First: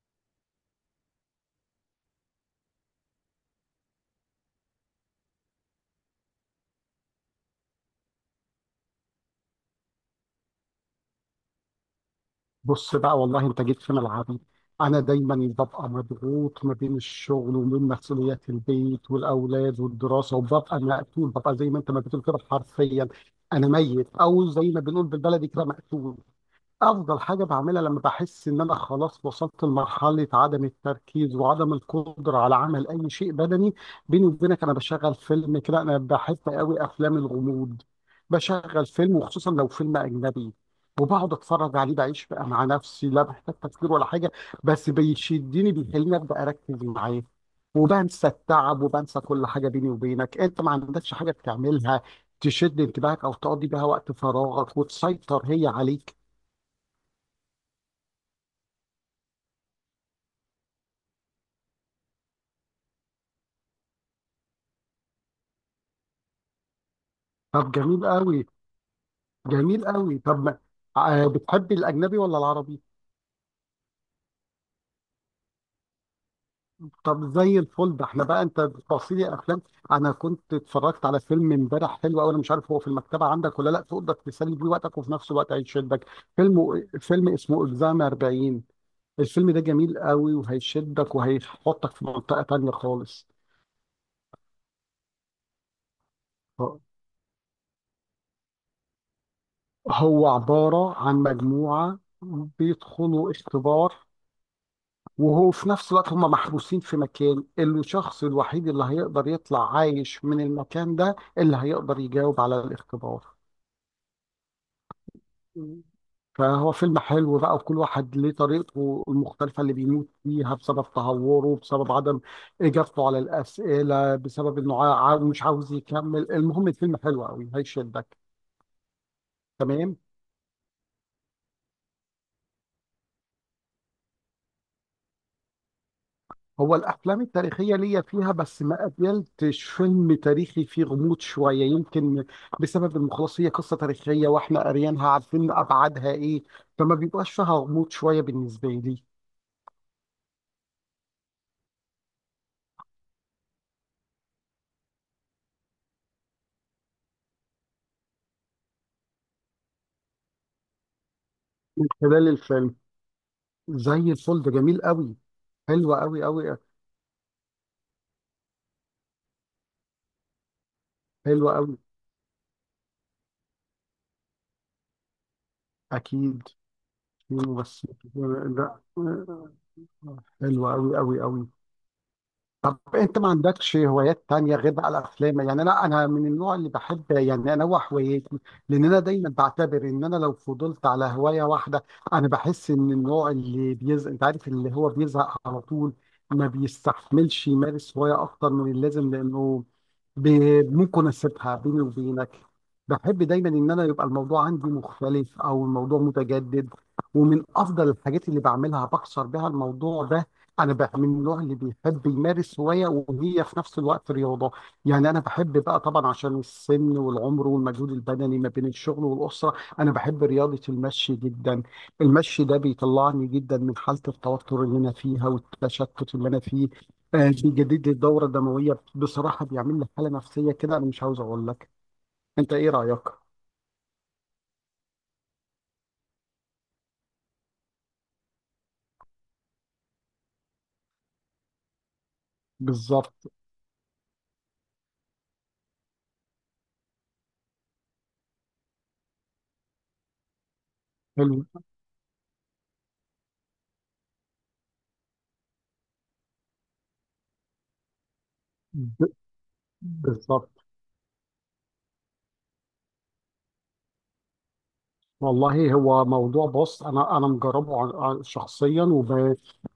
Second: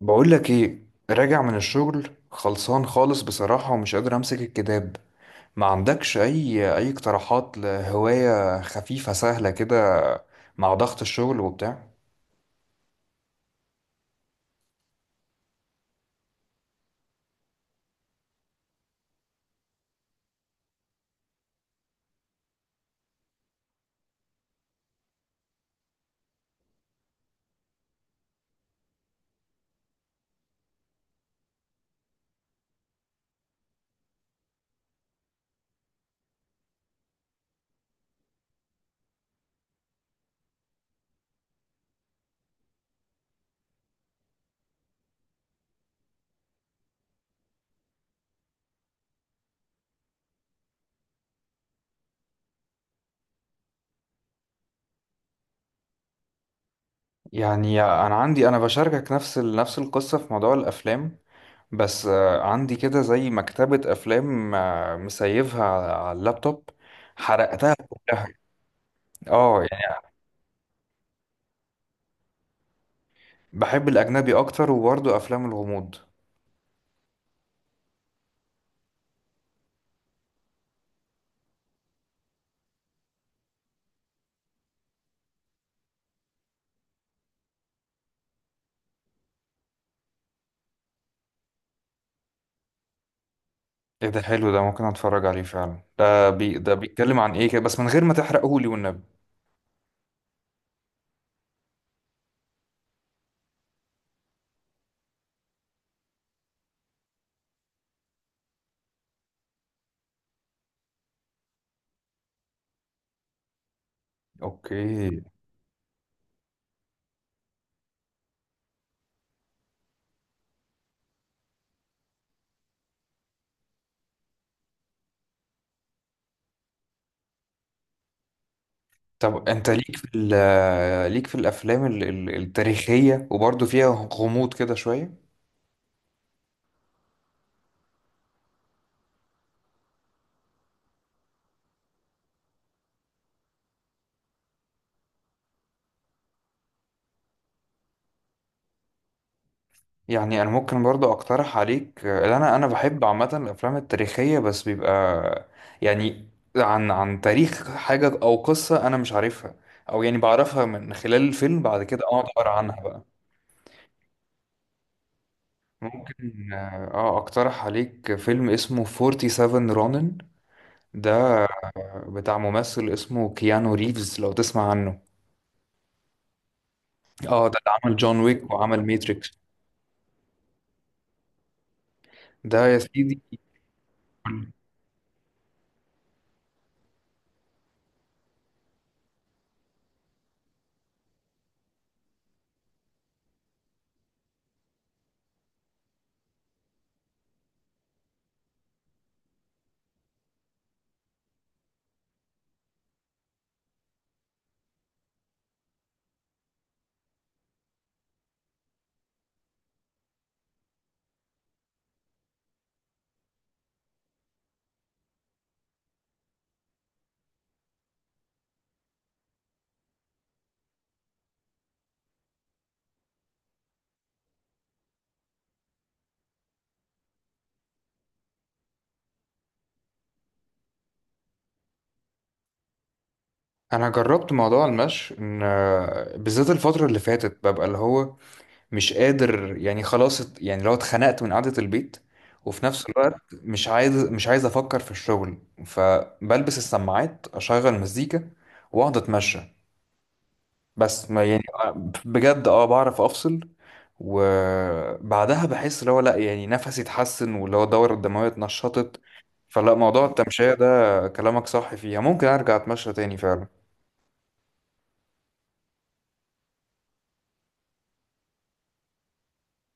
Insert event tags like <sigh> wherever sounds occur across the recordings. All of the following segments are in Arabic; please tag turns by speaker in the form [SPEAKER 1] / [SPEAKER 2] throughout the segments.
[SPEAKER 1] بقول لك ايه، راجع من الشغل خلصان خالص بصراحة ومش قادر امسك الكتاب. ما عندكش اي اقتراحات لهواية خفيفة سهلة كده مع ضغط الشغل وبتاع؟
[SPEAKER 2] بص بقى، والله انت جيت في ملعبي. انا دايما ببقى مضغوط ما بين الشغل وما بين مسؤوليات البيت والاولاد والدراسه، وببقى مقتول، ببقى زي ما انت ما بتقول كده حرفيا. انا ميت، او زي ما بنقول بالبلدي كده، مقتول. افضل حاجه بعملها لما بحس ان انا خلاص وصلت لمرحله عدم التركيز وعدم القدره على عمل اي شيء بدني، بيني وبينك، انا بشغل فيلم كده. انا بحب قوي افلام الغموض. بشغل فيلم، وخصوصا لو فيلم اجنبي، وبقعد اتفرج عليه، بعيش بقى مع نفسي، لا بحتاج تفكير ولا حاجه. بس بيشدني، بيخليني ابدا اركز معاه، وبنسى التعب وبنسى كل حاجه. بيني وبينك، انت ما عندكش حاجه بتعملها تشد انتباهك او تقضي بيها وقت فراغك وتسيطر هي عليك؟
[SPEAKER 1] يعني انا بشاركك نفس نفس القصة في موضوع الافلام. بس عندي كده زي مكتبة افلام، مسيفها على اللابتوب،
[SPEAKER 2] طب
[SPEAKER 1] حرقتها
[SPEAKER 2] جميل
[SPEAKER 1] كلها.
[SPEAKER 2] قوي.
[SPEAKER 1] اه
[SPEAKER 2] جميل
[SPEAKER 1] يعني.
[SPEAKER 2] قوي. طب ما- بتحبي الاجنبي ولا العربي؟
[SPEAKER 1] بحب الاجنبي اكتر وبرضه افلام الغموض.
[SPEAKER 2] طب زي الفل. ده احنا بقى انت بتوصي لي افلام. انا كنت اتفرجت على فيلم امبارح حلو قوي، انا مش عارف هو في المكتبه عندك ولا لا، تقدر تسلي بيه وقتك وفي نفس الوقت هيشدك. فيلم اسمه اكزام 40. الفيلم ده جميل قوي، وهيشدك، وهيحطك في منطقه تانية خالص.
[SPEAKER 1] ايه ده؟ حلو ده، ممكن اتفرج عليه فعلا. ده بي ده بيتكلم عن ايه كده، بس من غير ما تحرقه لي والنبي.
[SPEAKER 2] هو عباره عن مجموعه بيدخلوا اختبار، وهو في نفس الوقت هم محبوسين في مكان، الشخص الوحيد اللي هيقدر يطلع عايش من المكان ده اللي هيقدر يجاوب على الاختبار.
[SPEAKER 1] اوكي.
[SPEAKER 2] مم. فهو فيلم حلو بقى، وكل واحد ليه طريقته المختلفة اللي بيموت فيها، بسبب تهوره، بسبب عدم إجابته على الأسئلة، بسبب إنه مش عاوز يكمل. المهم، الفيلم حلو قوي، هيشدك.
[SPEAKER 1] طب انت
[SPEAKER 2] تمام.
[SPEAKER 1] ليك في الافلام التاريخيه وبرضه فيها غموض كده شويه؟
[SPEAKER 2] هو الافلام التاريخيه ليا فيها، بس ما قابلتش فيلم تاريخي فيه غموض شويه، يمكن بسبب إن خلاص هي قصه تاريخيه واحنا قاريينها، عارفين ابعادها ايه، فما بيبقاش فيها غموض شويه بالنسبه لي.
[SPEAKER 1] يعني انا ممكن برضه اقترح عليك. اللي انا بحب عامه الافلام التاريخيه، بس بيبقى يعني عن تاريخ حاجه او قصه انا مش عارفها، او يعني بعرفها من خلال الفيلم، بعد
[SPEAKER 2] من
[SPEAKER 1] كده اقعد
[SPEAKER 2] خلال
[SPEAKER 1] اقرا
[SPEAKER 2] الفيلم،
[SPEAKER 1] عنها بقى.
[SPEAKER 2] زي الفل. ده جميل قوي، حلو قوي
[SPEAKER 1] ممكن
[SPEAKER 2] قوي.
[SPEAKER 1] اقترح عليك فيلم اسمه 47 رونن، ده
[SPEAKER 2] حلو قوي.
[SPEAKER 1] بتاع ممثل اسمه كيانو ريفز، لو تسمع عنه.
[SPEAKER 2] اكيد. في
[SPEAKER 1] اه، ده اللي
[SPEAKER 2] ممثل؟
[SPEAKER 1] عمل جون ويك
[SPEAKER 2] لا.
[SPEAKER 1] وعمل ماتريكس.
[SPEAKER 2] حلو قوي قوي قوي.
[SPEAKER 1] ده يا
[SPEAKER 2] انت
[SPEAKER 1] سيدي.
[SPEAKER 2] ما عندكش هوايات تانية غير بقى الافلام؟ يعني انا من النوع اللي بحب يعني انوع هواياتي، لان انا دايما بعتبر ان انا لو فضلت على هواية واحدة، انا بحس ان النوع اللي بيزهق، انت عارف اللي هو بيزهق على طول، ما بيستحملش يمارس هواية اكتر من اللازم، لانه ممكن اسيبها. بيني وبينك، بحب دايما ان انا يبقى الموضوع عندي مختلف او الموضوع متجدد، ومن افضل الحاجات اللي بعملها بكسر بها الموضوع ده، انا بقى من النوع اللي بيحب يمارس هوايه وهي في نفس الوقت رياضه. يعني انا بحب بقى، طبعا عشان السن والعمر والمجهود البدني ما بين الشغل والاسره، انا بحب رياضه المشي جدا. المشي ده بيطلعني جدا من حاله التوتر اللي انا فيها والتشتت اللي انا فيه، بيجدد لي الدوره الدمويه بصراحه، بيعمل لي حاله نفسيه كده انا مش عاوز اقول لك. انت ايه رايك؟
[SPEAKER 1] انا جربت موضوع المشي، ان بالذات الفترة اللي فاتت ببقى اللي هو مش قادر، يعني خلاص، يعني لو اتخنقت من قعدة البيت، وفي نفس الوقت
[SPEAKER 2] بالظبط.
[SPEAKER 1] مش عايز افكر في الشغل، فبلبس السماعات، اشغل مزيكا، واقعد اتمشى. بس ما يعني
[SPEAKER 2] حلو.
[SPEAKER 1] بجد، اه، بعرف افصل. وبعدها بحس اللي هو لا، يعني نفسي اتحسن، واللي هو الدورة الدموية اتنشطت.
[SPEAKER 2] ب-
[SPEAKER 1] فلا، موضوع
[SPEAKER 2] بالظبط،
[SPEAKER 1] التمشية ده كلامك صح فيها، ممكن ارجع اتمشى تاني فعلا.
[SPEAKER 2] والله. هو موضوع، بص، انا مجربه، شخصيا،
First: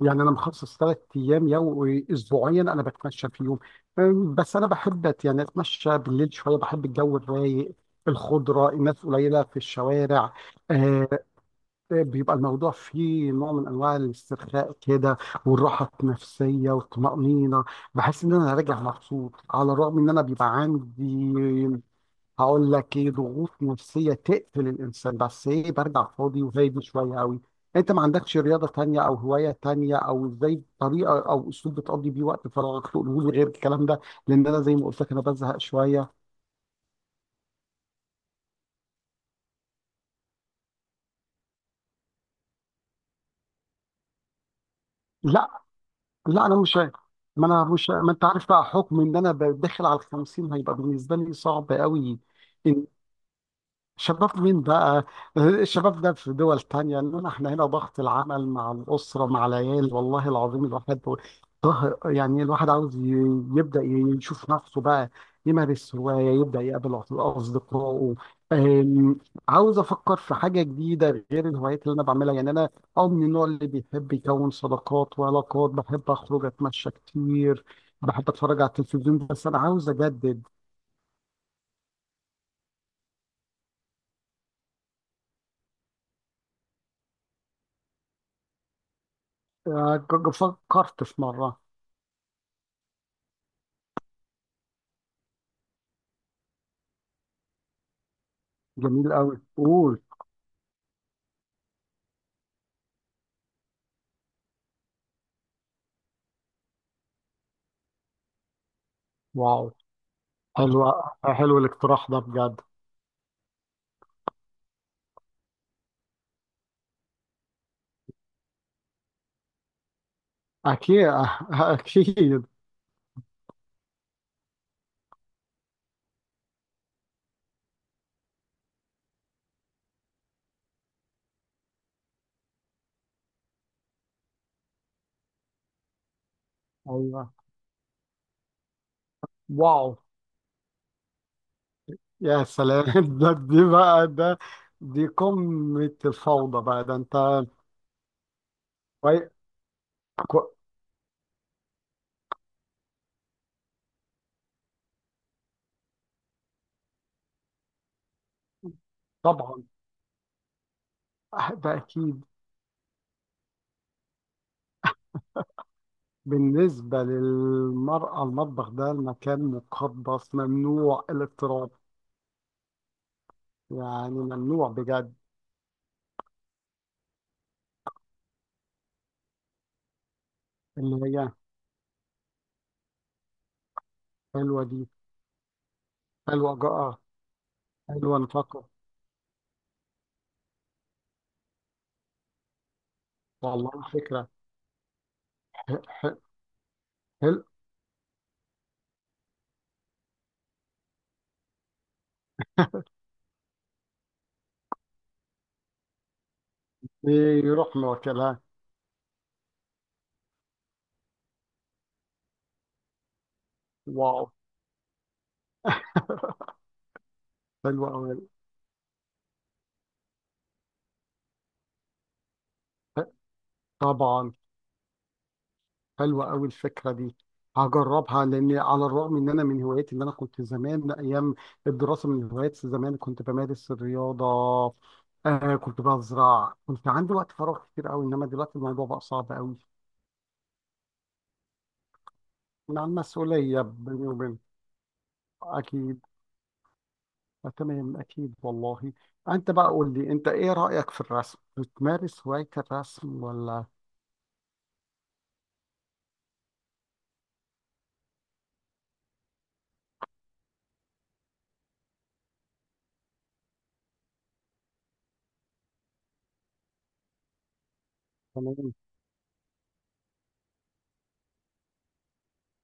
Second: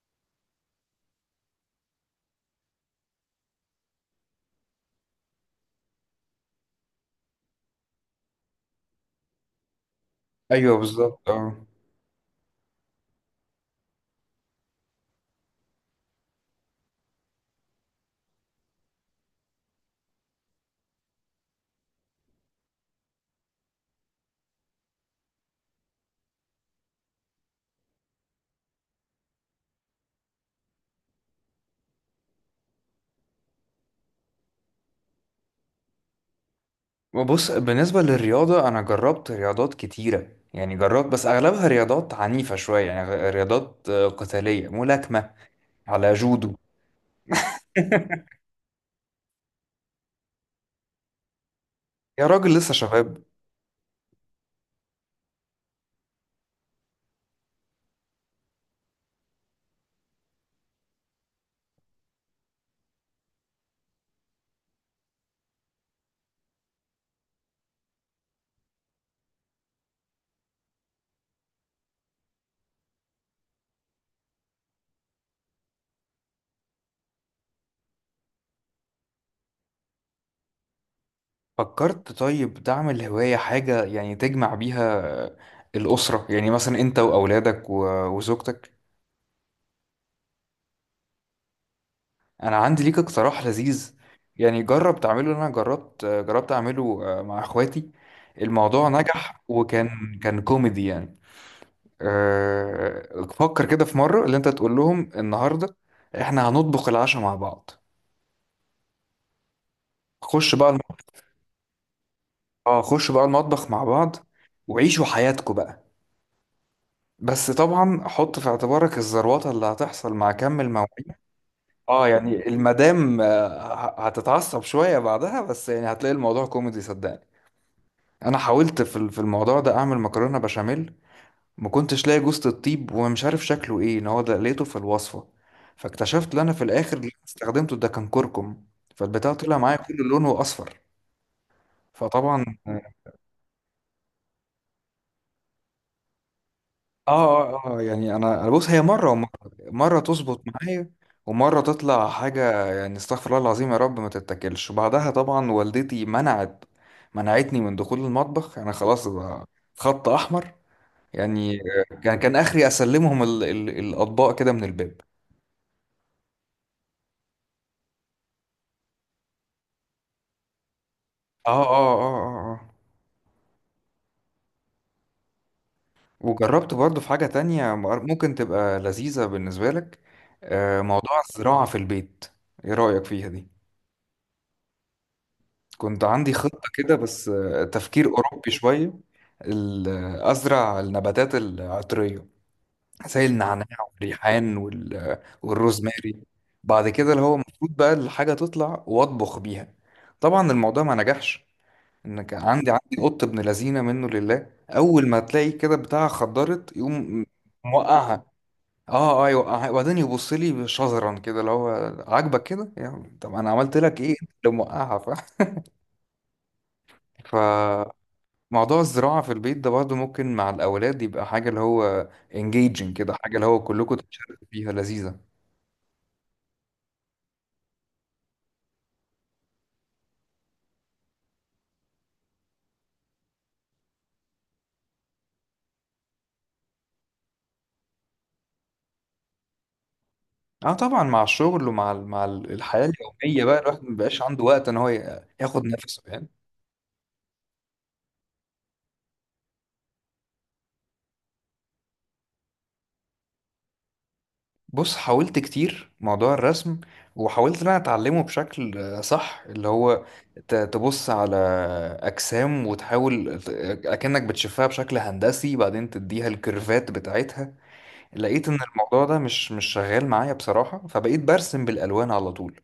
[SPEAKER 2] يعني انا مخصص 3 ايام اسبوعيا انا بتمشى فيهم. بس انا بحب، يعني اتمشى بالليل شويه، بحب الجو الرايق، الخضره، الناس قليله في الشوارع.
[SPEAKER 1] ايوه
[SPEAKER 2] آه.
[SPEAKER 1] بالظبط، اه.
[SPEAKER 2] بيبقى الموضوع فيه نوع من انواع الاسترخاء كده، والراحه النفسيه والطمانينه. بحس ان انا راجع مبسوط، على الرغم ان انا بيبقى عندي، هقول لك ايه، ضغوط نفسيه تقتل الانسان، بس ايه، برجع فاضي وهادي شويه قوي. انت ما عندكش رياضه تانية او هوايه تانية، او ازاي طريقه او اسلوب بتقضي بيه وقت فراغك تقوله لي غير الكلام ده؟ لان انا زي ما قلت لك انا بزهق شويه.
[SPEAKER 1] بص، بالنسبة للرياضة انا جربت رياضات كتيرة، يعني جربت، بس اغلبها رياضات عنيفة شوية، يعني رياضات قتالية، ملاكمة،
[SPEAKER 2] لا.
[SPEAKER 1] على
[SPEAKER 2] لا،
[SPEAKER 1] جودو.
[SPEAKER 2] انا مش عارف. ما انا مش، ما انت عارف بقى، حكم ان انا داخل على ال 50، هيبقى بالنسبه لي صعب قوي.
[SPEAKER 1] يا راجل، لسه
[SPEAKER 2] ان
[SPEAKER 1] شباب.
[SPEAKER 2] شباب مين بقى؟ الشباب ده في دول تانية، إنما إحنا هنا ضغط العمل مع الأسرة مع العيال، والله العظيم الواحد، يعني الواحد عاوز يبدأ يشوف نفسه بقى، يمارس هواية، يبدأ يقابل أصدقائه. أم، عاوز أفكر في حاجة جديدة غير الهوايات اللي أنا بعملها. يعني أنا من النوع اللي بيحب يكون صداقات وعلاقات، بحب أخرج، أتمشى كتير، بحب أتفرج على التلفزيون، بس أنا عاوز أجدد.
[SPEAKER 1] فكرت طيب تعمل هواية حاجة يعني تجمع بيها الأسرة، يعني مثلا أنت وأولادك وزوجتك؟
[SPEAKER 2] أه، فكرت في مرة.
[SPEAKER 1] أنا عندي ليك اقتراح لذيذ، يعني جرب تعمله. أنا جربت أعمله مع إخواتي، الموضوع
[SPEAKER 2] جميل قوي،
[SPEAKER 1] نجح،
[SPEAKER 2] قول.
[SPEAKER 1] وكان كان كوميدي يعني. فكر كده في مرة اللي أنت تقول لهم: النهاردة إحنا هنطبخ العشاء مع بعض.
[SPEAKER 2] واو.
[SPEAKER 1] خش بقى
[SPEAKER 2] حلو.
[SPEAKER 1] الم-
[SPEAKER 2] حلو الاقتراح ده بجد.
[SPEAKER 1] اه، خش بقى المطبخ مع بعض، وعيشوا حياتكم بقى. بس طبعا حط في اعتبارك الزروطه اللي هتحصل مع كم
[SPEAKER 2] اكيد.
[SPEAKER 1] المواعيد.
[SPEAKER 2] <laughs>
[SPEAKER 1] اه
[SPEAKER 2] اكيد.
[SPEAKER 1] يعني المدام هتتعصب شويه بعدها، بس يعني هتلاقي الموضوع كوميدي صدقني. انا حاولت في الموضوع ده اعمل مكرونه بشاميل، ما كنتش لاقي جوزة الطيب، ومش عارف شكله ايه، ان هو ده لقيته في الوصفه، فاكتشفت ان انا في الاخر اللي
[SPEAKER 2] ايوه.
[SPEAKER 1] استخدمته ده كان كركم، فالبتاع طلع معايا
[SPEAKER 2] واو.
[SPEAKER 1] كل لونه اصفر. فطبعا،
[SPEAKER 2] يا سلام. <laughs> ده دي بقى. ده دي قمة الفوضى بقى. ده انت.
[SPEAKER 1] يعني انا بص، هي مره
[SPEAKER 2] كوي-
[SPEAKER 1] ومره. مره تظبط
[SPEAKER 2] كو-
[SPEAKER 1] معايا، ومره تطلع حاجه يعني استغفر الله العظيم يا رب ما تتاكلش. وبعدها طبعا والدتي منعتني من دخول المطبخ، انا خلاص بقى
[SPEAKER 2] طبعا.
[SPEAKER 1] خط احمر يعني.
[SPEAKER 2] ده
[SPEAKER 1] كان
[SPEAKER 2] اكيد.
[SPEAKER 1] كان اخري اسلمهم ال ال الاطباق كده من الباب.
[SPEAKER 2] بالنسبة للمرأة المطبخ ده المكان مقدس، ممنوع
[SPEAKER 1] اه
[SPEAKER 2] الاقتراب.
[SPEAKER 1] اه اه اه، آه.
[SPEAKER 2] يعني ممنوع بجد.
[SPEAKER 1] وجربت برضو في حاجه تانية ممكن تبقى لذيذه بالنسبه لك:
[SPEAKER 2] اللي
[SPEAKER 1] موضوع
[SPEAKER 2] هي؟
[SPEAKER 1] الزراعه في البيت. ايه رايك فيها دي؟
[SPEAKER 2] حلوة دي.
[SPEAKER 1] كنت عندي
[SPEAKER 2] حلوة
[SPEAKER 1] خطة كده،
[SPEAKER 2] جاء.
[SPEAKER 1] بس تفكير
[SPEAKER 2] حلوة
[SPEAKER 1] أوروبي
[SPEAKER 2] نفقة.
[SPEAKER 1] شوية: أزرع النباتات العطرية، زي النعناع
[SPEAKER 2] والله فكرة.
[SPEAKER 1] والريحان
[SPEAKER 2] ح- ح-
[SPEAKER 1] والروزماري، بعد كده اللي هو
[SPEAKER 2] حلو.
[SPEAKER 1] المفروض بقى الحاجة تطلع وأطبخ بيها. طبعا الموضوع ما نجحش، إن كان عندي قط ابن لذينة منه لله، أول ما تلاقي كده بتاعها خضرت يقوم
[SPEAKER 2] يروح
[SPEAKER 1] موقعها.
[SPEAKER 2] ماكلها.
[SPEAKER 1] اه اه، يوقعها، وبعدين يبص لي شزرا كده، اللي هو عاجبك كده يعني، طب انا عملت لك ايه؟
[SPEAKER 2] واو.
[SPEAKER 1] لو موقعها فاهم.
[SPEAKER 2] <laughs> حلوة
[SPEAKER 1] <laughs>
[SPEAKER 2] أوي.
[SPEAKER 1] موضوع الزراعة في البيت ده برضه ممكن مع الأولاد يبقى حاجة اللي هو engaging كده، حاجة اللي هو كلكم
[SPEAKER 2] طبعا.
[SPEAKER 1] تتشاركوا فيها، لذيذة.
[SPEAKER 2] حلوة أوي الفكرة دي. هجربها، لأن على الرغم إن أنا من هواياتي، اللي أنا كنت زمان أيام الدراسة من هوايات زمان كنت بمارس الرياضة. آه، كنت بزرع، كنت عندي وقت فراغ كتير أوي، إنما دلوقتي الموضوع بقى صعب أوي.
[SPEAKER 1] اه طبعا، مع الشغل ومع
[SPEAKER 2] مع
[SPEAKER 1] الحياة اليومية بقى
[SPEAKER 2] المسؤولية،
[SPEAKER 1] الواحد
[SPEAKER 2] بيني
[SPEAKER 1] مبيبقاش
[SPEAKER 2] وبين.
[SPEAKER 1] عنده وقت ان هو ياخد
[SPEAKER 2] أكيد.
[SPEAKER 1] نفسه يعني.
[SPEAKER 2] آه، تمام، أكيد والله. أنت بقى قول لي، أنت إيه رأيك في الرسم؟ بتمارس هواية الرسم ولا؟
[SPEAKER 1] بص، حاولت كتير موضوع الرسم، وحاولت ان انا اتعلمه بشكل صح، اللي هو تبص على أجسام، وتحاول أكنك بتشوفها بشكل هندسي، بعدين تديها الكيرفات بتاعتها. لقيت ان
[SPEAKER 2] تمام.
[SPEAKER 1] الموضوع ده مش شغال معايا بصراحة، فبقيت برسم بالالوان على طول،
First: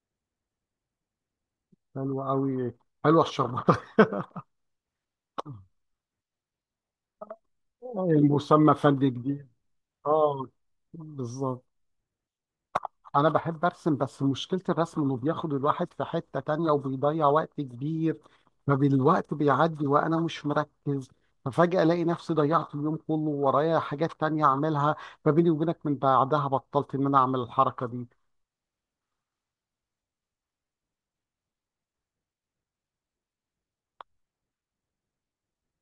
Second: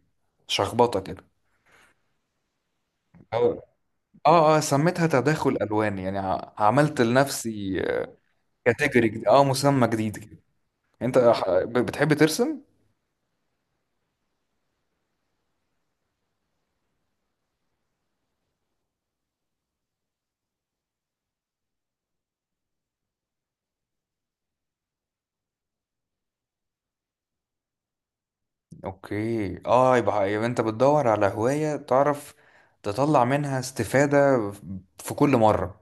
[SPEAKER 1] شخبطة كده.
[SPEAKER 2] حلوة أوي. حلوة
[SPEAKER 1] أو-
[SPEAKER 2] الشربات.
[SPEAKER 1] اه اه، سميتها تداخل الوان، يعني عملت لنفسي
[SPEAKER 2] <laughs> المسمى
[SPEAKER 1] كاتيجوري
[SPEAKER 2] فني
[SPEAKER 1] جديد، اه،
[SPEAKER 2] جديد.
[SPEAKER 1] مسمى جديد كده.
[SPEAKER 2] اه.
[SPEAKER 1] انت
[SPEAKER 2] بالظبط.
[SPEAKER 1] بتحب ترسم؟
[SPEAKER 2] أنا بحب أرسم، بس مشكلة الرسم إنه بياخد الواحد في حتة تانية وبيضيع وقت كبير. فبالوقت بيعدي وأنا مش مركز، ففجأة ألاقي نفسي ضيعت اليوم كله ورايا حاجات تانية أعملها. فبيني وبينك، من بعدها بطلت إن أنا أعمل الحركة دي.
[SPEAKER 1] اوكي، اه، يبقى انت بتدور على هواية تعرف تطلع منها استفادة في كل مرة.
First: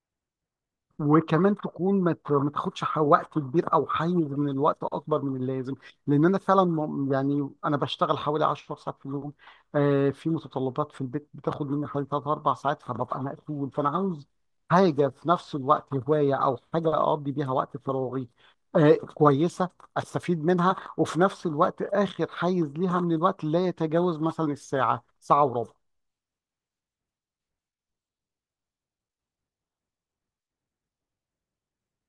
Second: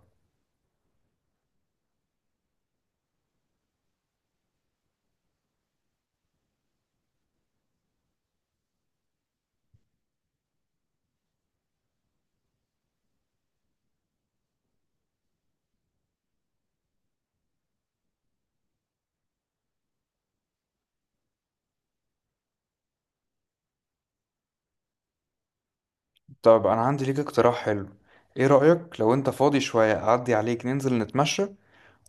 [SPEAKER 2] وكمان تكون، ما تاخدش وقت كبير او حيز من الوقت اكبر من اللازم، لان انا فعلا يعني انا بشتغل حوالي 10 ساعات في اليوم، آه، في متطلبات في البيت بتاخد مني حوالي 3 4 ساعات، فببقى مقفول. فانا عاوز حاجه في نفس الوقت هوايه او حاجه اقضي بيها وقت فراغي، آه، كويسه، استفيد منها، وفي نفس الوقت اخر حيز ليها من الوقت لا يتجاوز مثلا الساعه، ساعه وربع.
[SPEAKER 1] طب انا عندي ليك اقتراح حلو. ايه رأيك لو انت فاضي شوية، اعدي عليك ننزل نتمشى،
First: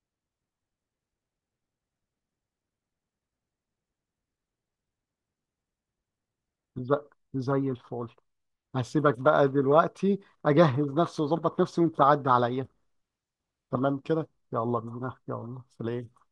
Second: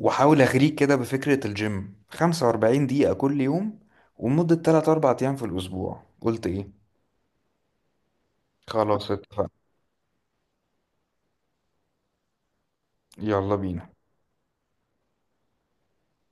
[SPEAKER 1] واحاول اغريك كده بفكرة الجيم؟ 45 دقيقة كل يوم، ومدة 3 4 ايام في الاسبوع. قلت ايه؟
[SPEAKER 2] ز- زي الفل.
[SPEAKER 1] خلاص
[SPEAKER 2] هسيبك بقى
[SPEAKER 1] اتفقنا.
[SPEAKER 2] دلوقتي، اجهز نفسي واظبط نفسي، وانت عدى عليا.
[SPEAKER 1] يلا بينا.
[SPEAKER 2] تمام كده، يلا بينا. يلا سلام.